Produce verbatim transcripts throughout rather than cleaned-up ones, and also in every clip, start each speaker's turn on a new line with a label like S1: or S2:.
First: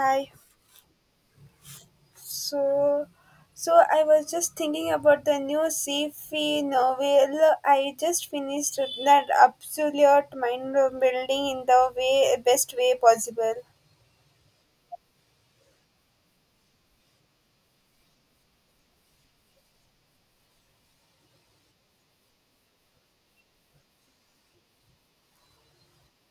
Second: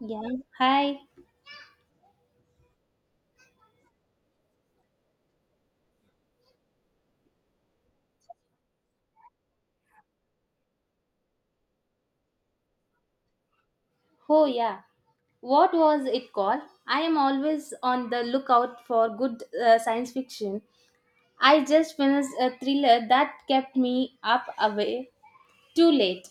S1: Yeah. Hi.
S2: So, so I was just thinking about the new sci-fi novel I just finished. That absolute mind-building in the way best way possible.
S1: Oh, yeah. What was it called? I am always on the lookout for good uh, science fiction. I just finished a thriller that kept me up away too late.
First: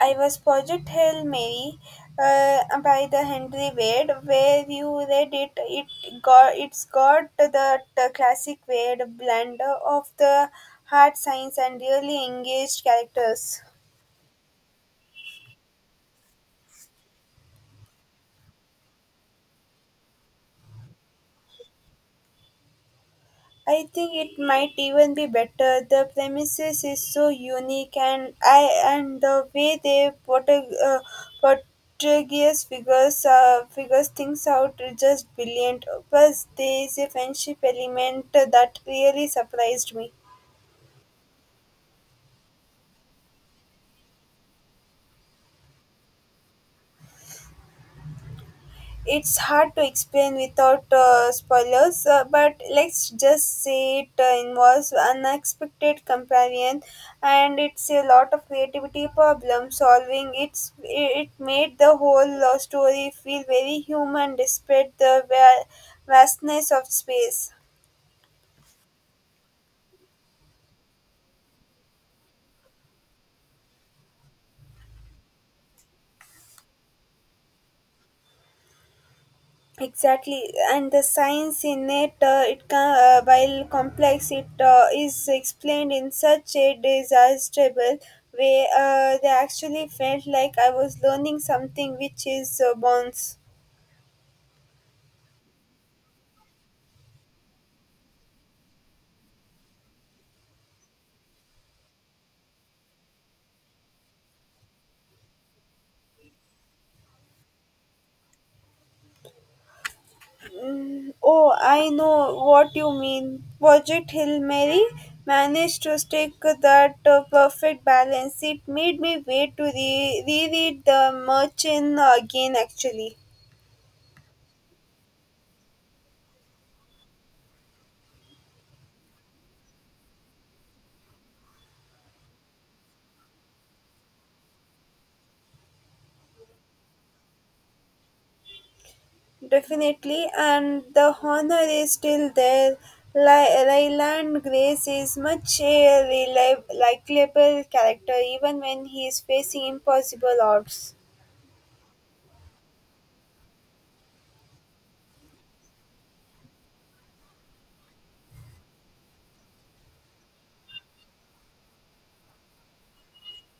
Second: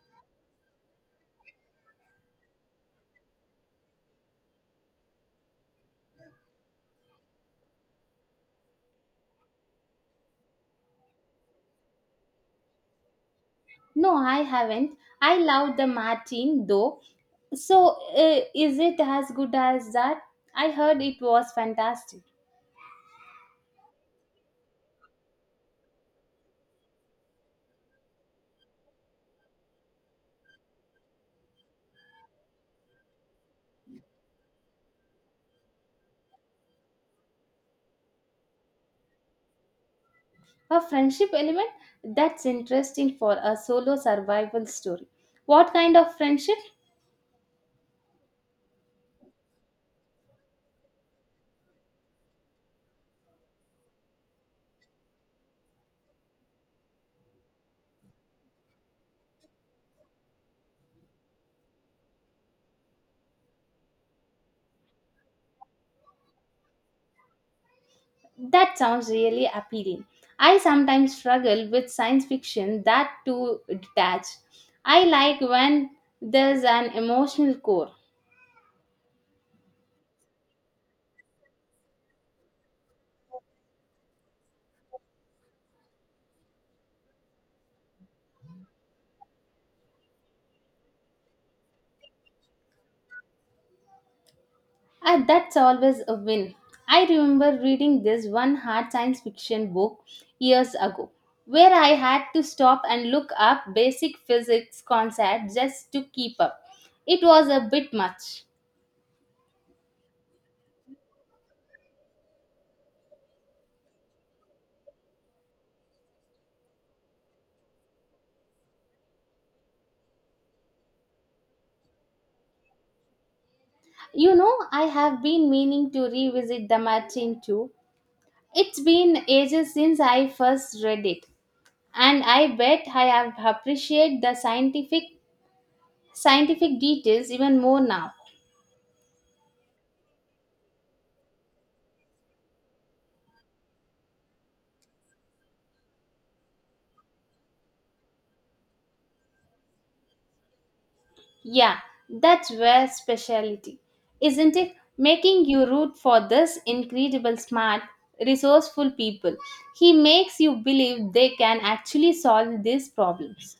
S2: I was Project Hail Mary uh, by the Henry Wade. Where you read it, it got it's got the, the classic Wade blend of the hard science and really engaged characters.
S1: No, I haven't. I love the Martin though. So, uh, is it as good as that? I heard it was fantastic.
S2: I think it might even be better. The premises is so unique, and I and the way they portray uh, Portuguese figures uh, figures things out is just brilliant. Plus, there is a friendship element that really surprised me.
S1: A friendship element? That's interesting for a solo survival story. What kind of friendship?
S2: It's hard to explain without uh, spoilers, uh, but let's just say it uh, involves unexpected companion, and it's a lot of creativity, problem solving. It's it made the whole uh, story feel very human despite the va- vastness of space.
S1: That sounds really appealing. I sometimes struggle with science fiction that too detached. I like when there's an emotional core.
S2: Exactly, and the science in it, uh, it can, uh, while complex, it uh, is explained in such a disastrable way. Uh, they actually felt like I was learning something which is uh, bonds.
S1: Ah, that's always a win. I remember reading this one hard science fiction book years ago where I had to stop and look up basic physics concepts just to keep up. It was a bit much.
S2: Oh, I know what you mean. Project Hill Mary managed to stick that uh, perfect balance. It made me wait to re- reread the Merchant again, actually.
S1: You know, I have been meaning to revisit The Martian too. It's been ages since I first read it, and I bet I have appreciate the scientific scientific details even more now.
S2: Definitely, and the honor is still there. Ly- Ryland Grace is much a reliable, likable character, even when he is facing impossible odds.
S1: Yeah, that's where speciality, isn't it? Making you root for this incredible smart, resourceful people. He makes you believe they can actually solve these problems.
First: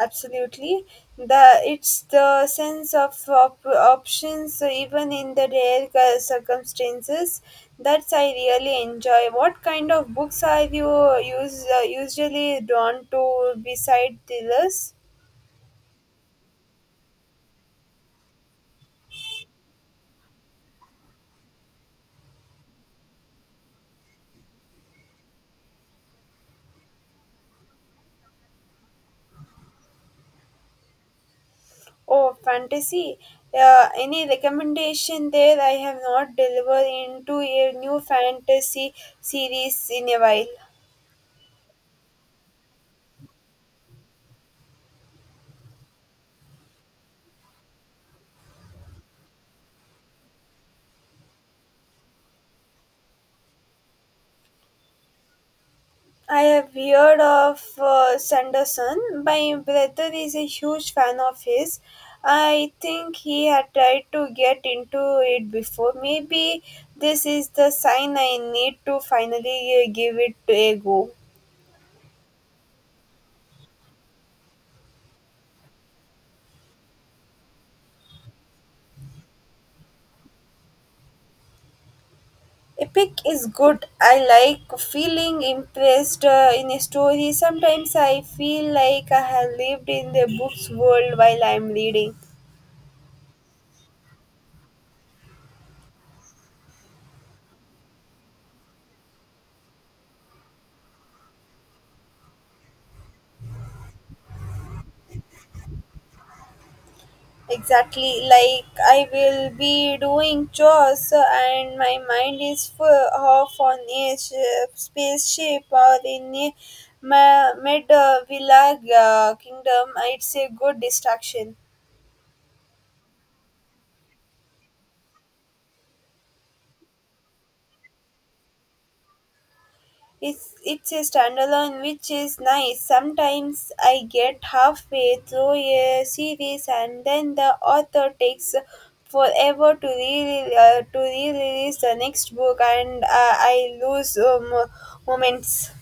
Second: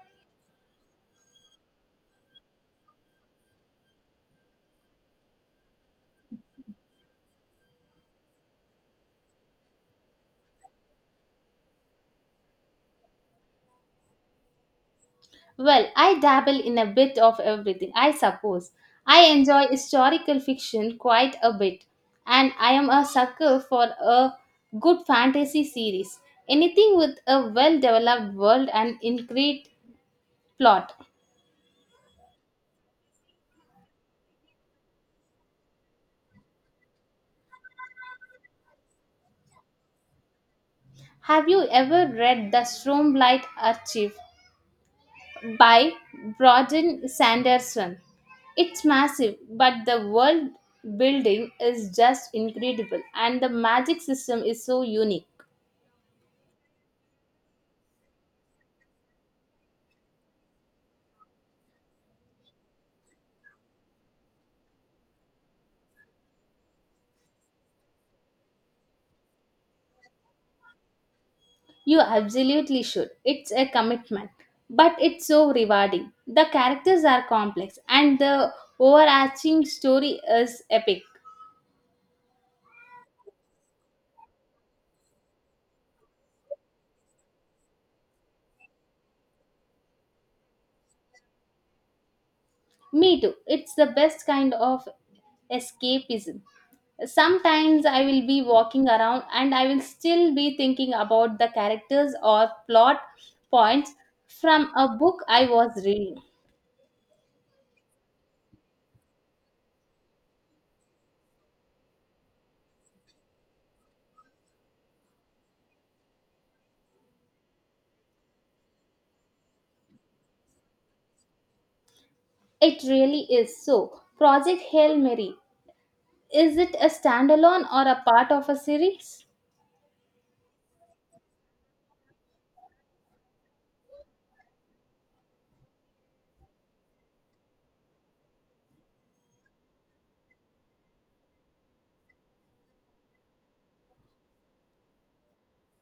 S2: Absolutely, the it's the sense of op- options, uh, even in the rare cir- circumstances, that I really enjoy. What kind of books are you use, uh, usually drawn to beside thrillers?
S1: Well, I dabble in a bit of everything, I suppose. I enjoy historical fiction quite a bit, and I am a sucker for a good fantasy series. Anything with a well developed world and intricate plot.
S2: Oh, fantasy. Uh, any recommendation there? I have not delivered into a new fantasy series in a while.
S1: Have you ever read The Stormlight Archive by Broden Sanderson? It's massive, but the world building is just incredible, and the magic system is so unique.
S2: I have heard of uh, Sanderson. My brother is a huge fan of his. I think he had tried to get into it before. Maybe this is the sign I need to finally uh, give it a go.
S1: You absolutely should. It's a commitment, but it's so rewarding. The characters are complex and the overarching story is epic.
S2: Epic is good. I like feeling impressed uh, in a story. Sometimes I feel like I have lived in the book's world while I'm reading.
S1: Me too. It's the best kind of escapism. Sometimes I will be walking around and I will still be thinking about the characters or plot points from a book I was reading.
S2: Exactly, like I will be doing chores uh, and my mind is full off on a sh- spaceship or in a ma- mid uh, villa uh, kingdom. It's a good distraction.
S1: It really is so. Project Hail Mary, is it a standalone or a part of a series?
S2: It's it's a standalone, which is nice. Sometimes I get halfway through a series and then the author takes forever to re uh, to re-release the next book, and uh, I lose um, moments.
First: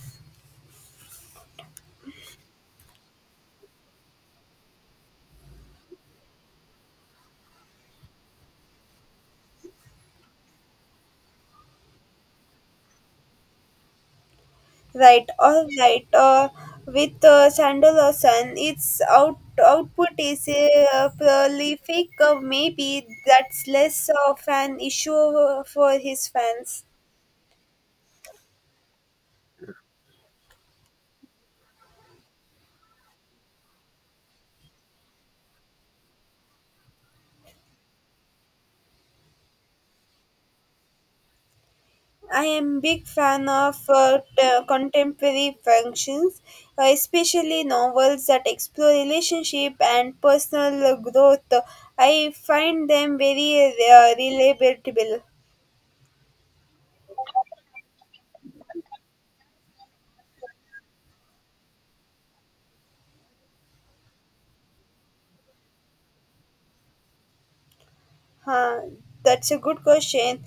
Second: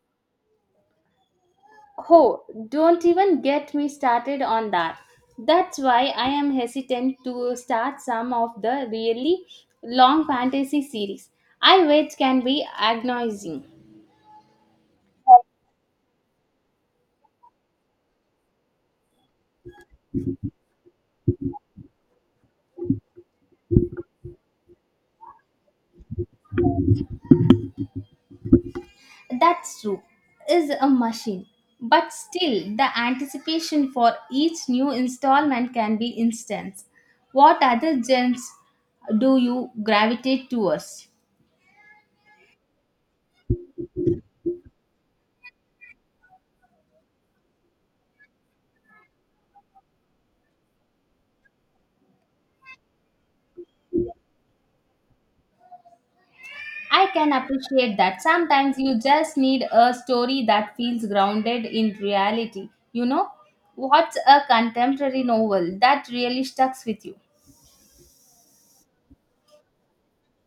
S1: Oh, don't even get me started on that. That's why I am hesitant to start some of the really long fantasy series. I wait can be agonizing.
S2: Right, all right. Uh, with uh, Sandalasan, its out output is uh, prolific. Uh, maybe that's less of an issue for his fans.
S1: That's true, is a machine. But still, the anticipation for each new installment can be intense. What other genres do you gravitate towards?
S2: I am big fan of uh, t- contemporary functions, uh, especially novels that explore relationship and personal uh, growth. I find them very uh, relatable.
S1: I can appreciate that. Sometimes you just need a story that feels grounded in reality. You know, what's a contemporary novel that really sticks with you?
S2: Huh, that's a good question.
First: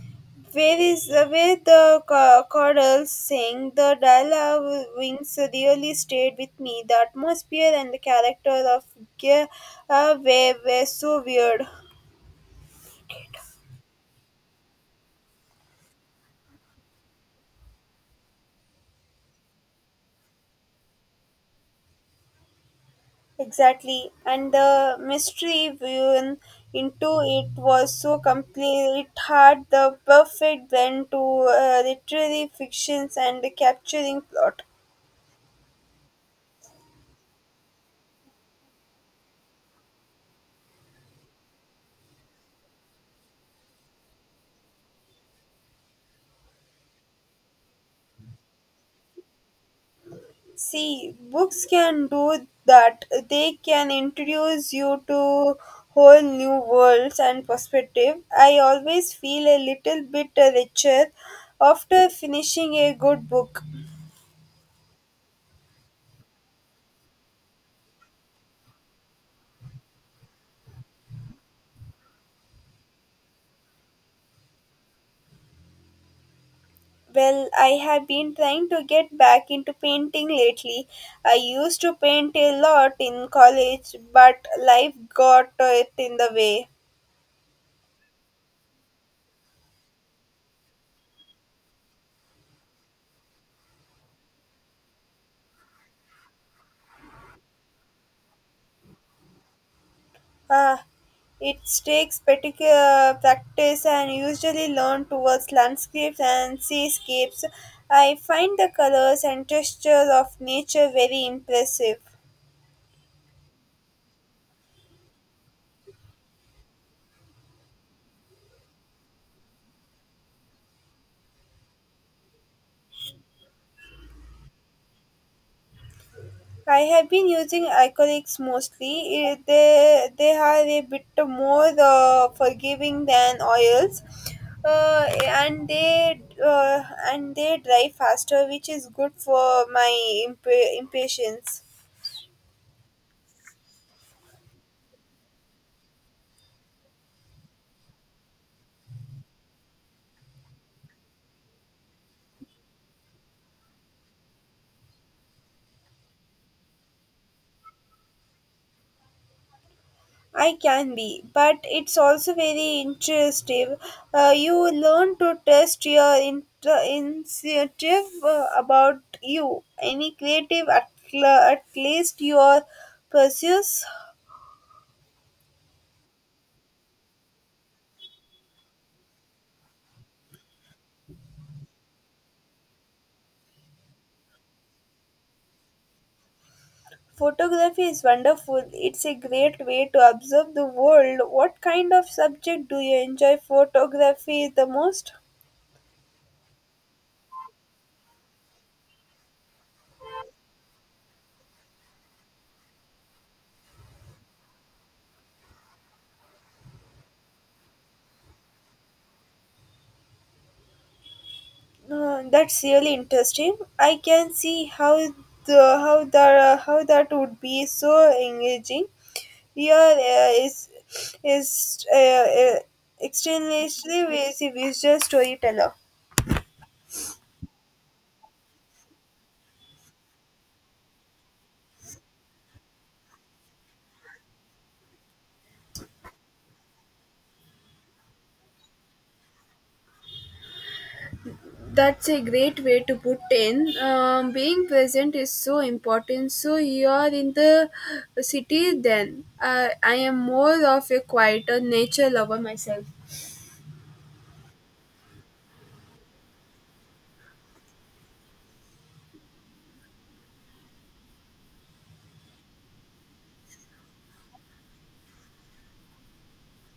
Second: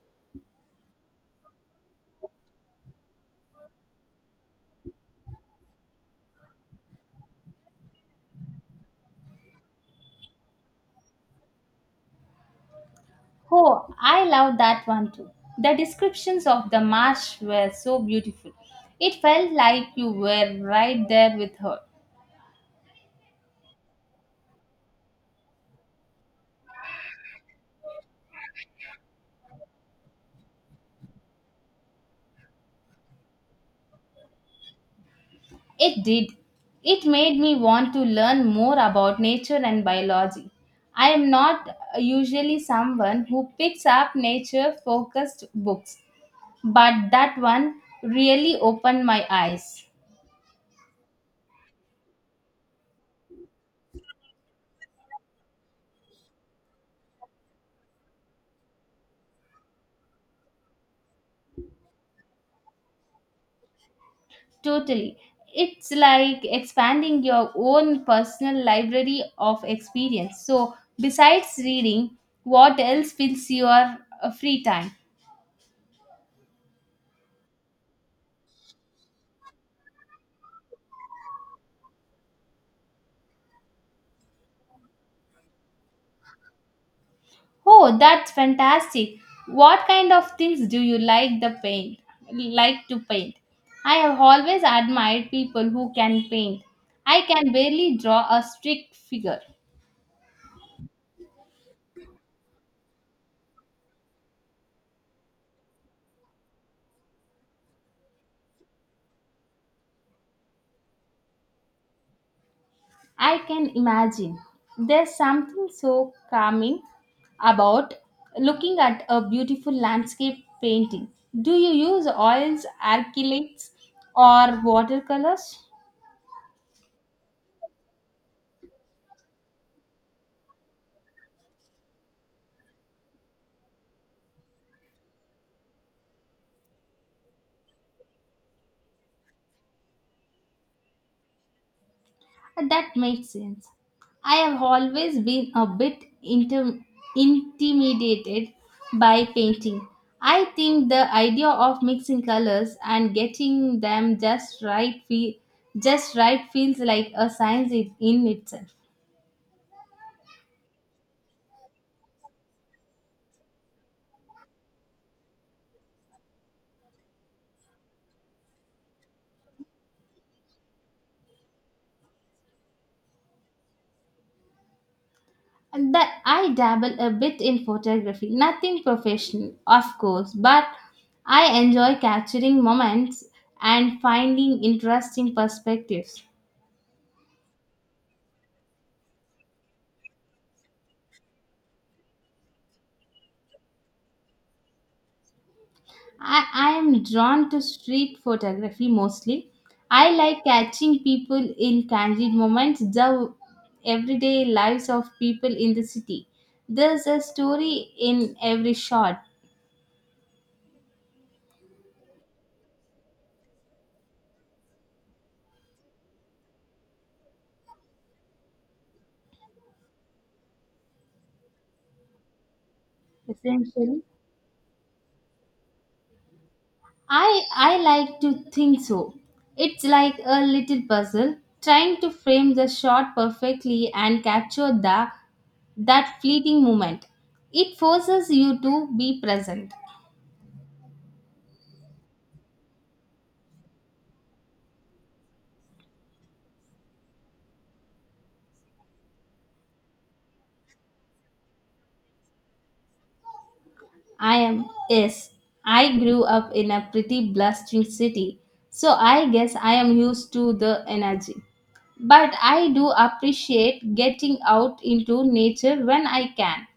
S2: Where is uh, where the ca- chorals sing? The dialogue wings really stayed with me. The atmosphere and the character of Gia uh, were, were so weird.
S1: Oh, I love that one too. The descriptions of the marsh were so beautiful. It felt like you were right there with her.
S2: Exactly, and the mystery woven into it was so complete. It had the perfect blend to uh, literary fictions and capturing plot.
S1: It did. It made me want to learn more about nature and biology. I am not usually someone who picks up nature focused books, but that one really opened my eyes.
S2: See, books can do that. They can introduce you to whole new worlds and perspective. I always feel a little bit richer after finishing a good book.
S1: Totally. It's like expanding your own personal library of experience. So besides reading, what else fills your uh, free time?
S2: Well, I have been trying to get back into painting lately. I used to paint a lot in college, but life got it in the way.
S1: Oh, that's fantastic. What kind of things do you like the paint like to paint? I have always admired people who can paint. I can barely draw a strict figure.
S2: Ah, it takes particular practice and usually learn towards landscapes and seascapes. I find the colors and texture of nature very impressive.
S1: I can imagine. There's something so calming about looking at a beautiful landscape painting. Do you use oils, acrylics, or watercolors?
S2: I have been using acrylics mostly. Eh, They they are a bit more uh, forgiving than oils, uh, and they uh, and they dry faster, which is good for my imp- impatience.
S1: That makes sense. I have always been a bit inter- intimidated by painting. I think the idea of mixing colors and getting them just right fe- just right feels like a science in in itself.
S2: I can be, but it's also very interesting. Uh, you learn to test your in- initiative uh, about you. Any creative, at, l- at least your pursuits.
S1: And that I dabble a bit in photography, nothing professional, of course, but I enjoy capturing moments and finding interesting perspectives.
S2: Photography is wonderful. It's a great way to observe the world. What kind of subject do you enjoy photography the most?
S1: I, I am drawn to street photography mostly. I like catching people in candid moments, the everyday lives of people in the city. There's a story in every shot,
S2: Uh, that's really interesting. I can see how the how that how that would be so engaging. Here uh, is is uh, uh, extremely
S1: essentially.
S2: busy visual storyteller.
S1: I I like to think so. It's like a little puzzle trying to frame the shot perfectly and capture the that fleeting moment. It forces you to be present.
S2: That's a great way to put in. Um, being present is so important. So you are in the city then. Uh, I am more of a quieter nature lover myself.
S1: I am, yes. I grew up in a pretty blustering city, so I guess I am used to the energy. But I do appreciate getting out into nature when I can.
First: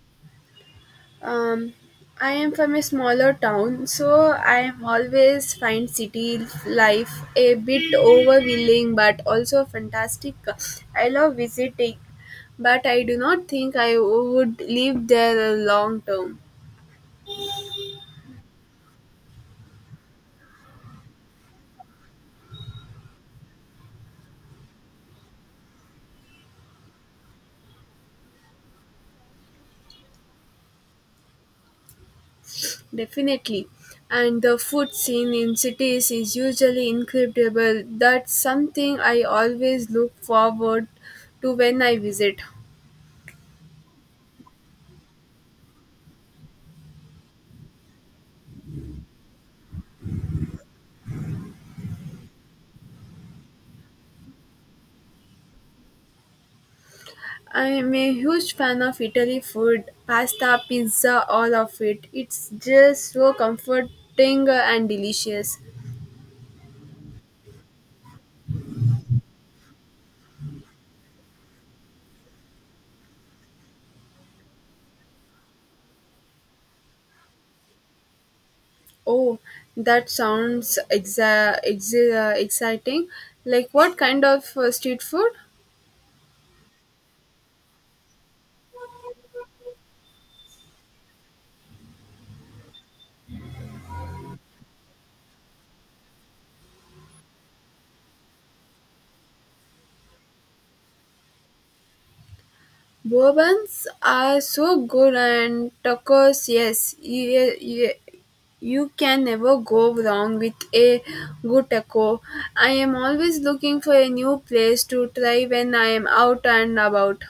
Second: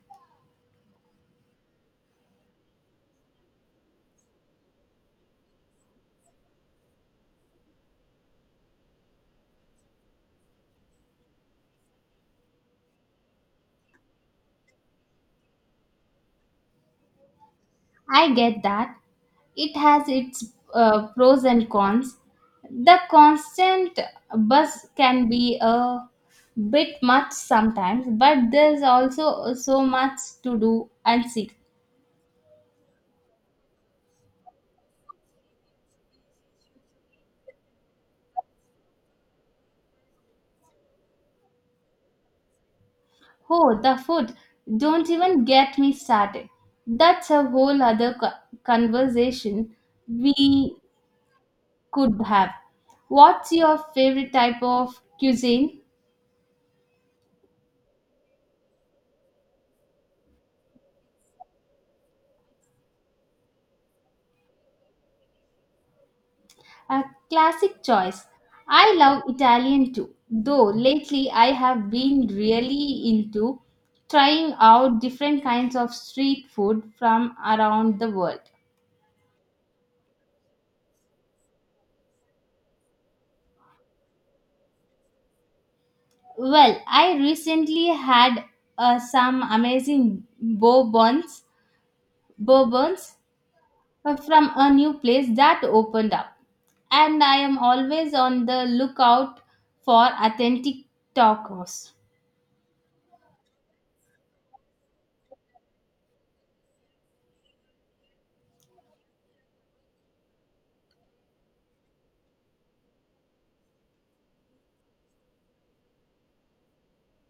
S2: Um, I am from a smaller town, so I am always find city life a bit overwhelming but also fantastic. I love visiting, but I do not think I would live there long term.
S1: I get that. It has its uh, pros and cons. The constant buzz can be a bit much sometimes, but there's also so much to do and see.
S2: Definitely. And the food scene in cities is usually incredible. That's something I always look forward to when I visit.
S1: Oh, the food. Don't even get me started. That's a whole other co- conversation we could have. What's your favorite type of cuisine?
S2: I'm a huge fan of Italy food, pasta, pizza, all of it. It's just so comforting and delicious.
S1: A classic choice. I love Italian too, though lately I have been really into trying out different kinds of street food from around the world.
S2: Oh, that sounds exa- exa- exciting. Like what kind of uh, street food?
S1: Well, I recently had uh, some amazing bourbons, bourbons uh, from a new place that opened up, and I am always on the lookout for authentic tacos.
S2: Bourbons are so good, and tacos, yes, you, you, you can never go wrong with a good taco. I am always looking for a new place to try when I am out and about.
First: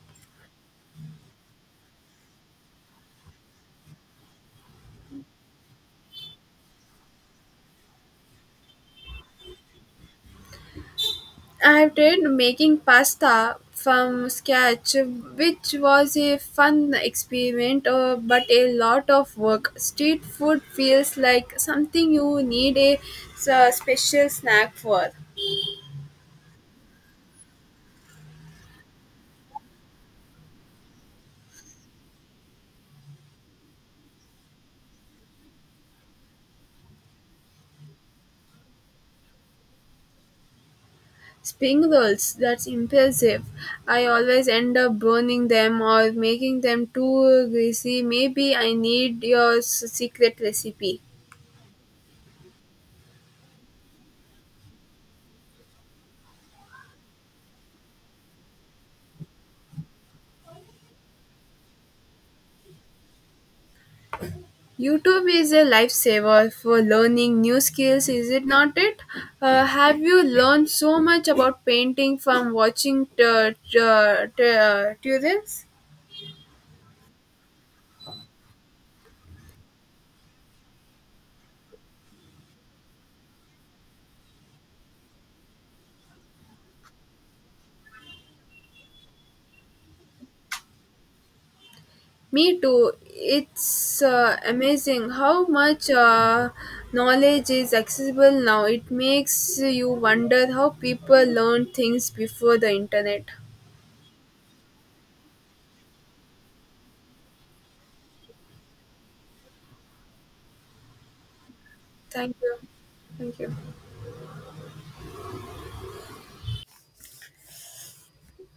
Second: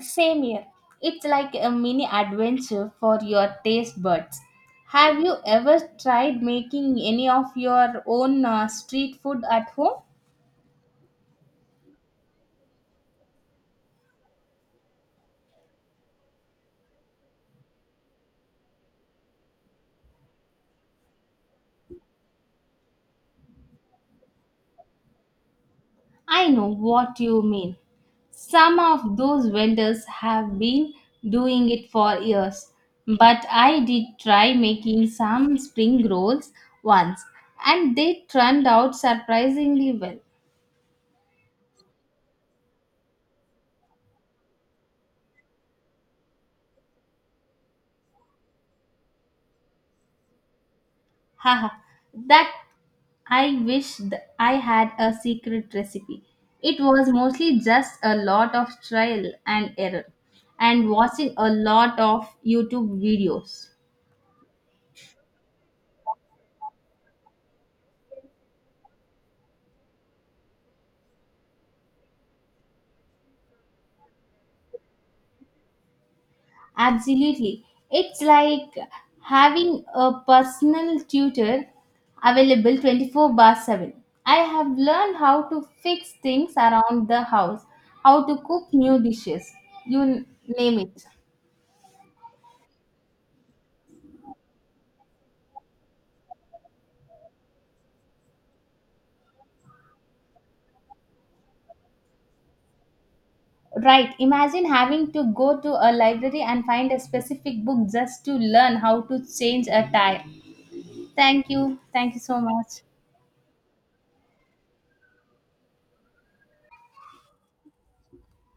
S1: Same here. It's like a mini adventure for your taste buds. Have you ever tried making any of your own uh, street food at home?
S2: I have tried making pasta from scratch, which was a fun experiment, uh, but a lot of work. Street food feels like something you need a s- special snack for.
S1: I know what you mean. Some of those vendors have been doing it for years, but I did try making some spring rolls once and they turned out surprisingly well.
S2: Spring rolls. That's impressive. I always end up burning them or making them too greasy. Maybe I need your s- secret recipe.
S1: Haha, that I wish th- I had a secret recipe. It was mostly just a lot of trial and error and watching a lot of YouTube videos.
S2: YouTube is a lifesaver for learning new skills, is it not it? Uh, have you learned so much about painting from watching t- t- uh, t- uh, tutorials?
S1: Absolutely. It's like having a personal tutor available twenty-four bar seven. I have learned how to fix things around the house, how to cook new dishes, you n- name it.
S2: Me too. It's uh, amazing how much uh, knowledge is accessible now. It makes you wonder how people learned things before the internet.
S1: Right. Imagine having to go to a library and find a specific book just to learn how to change a tire. Thank you. Thank you
S2: Thank
S1: so
S2: you.
S1: much.
S2: Thank you.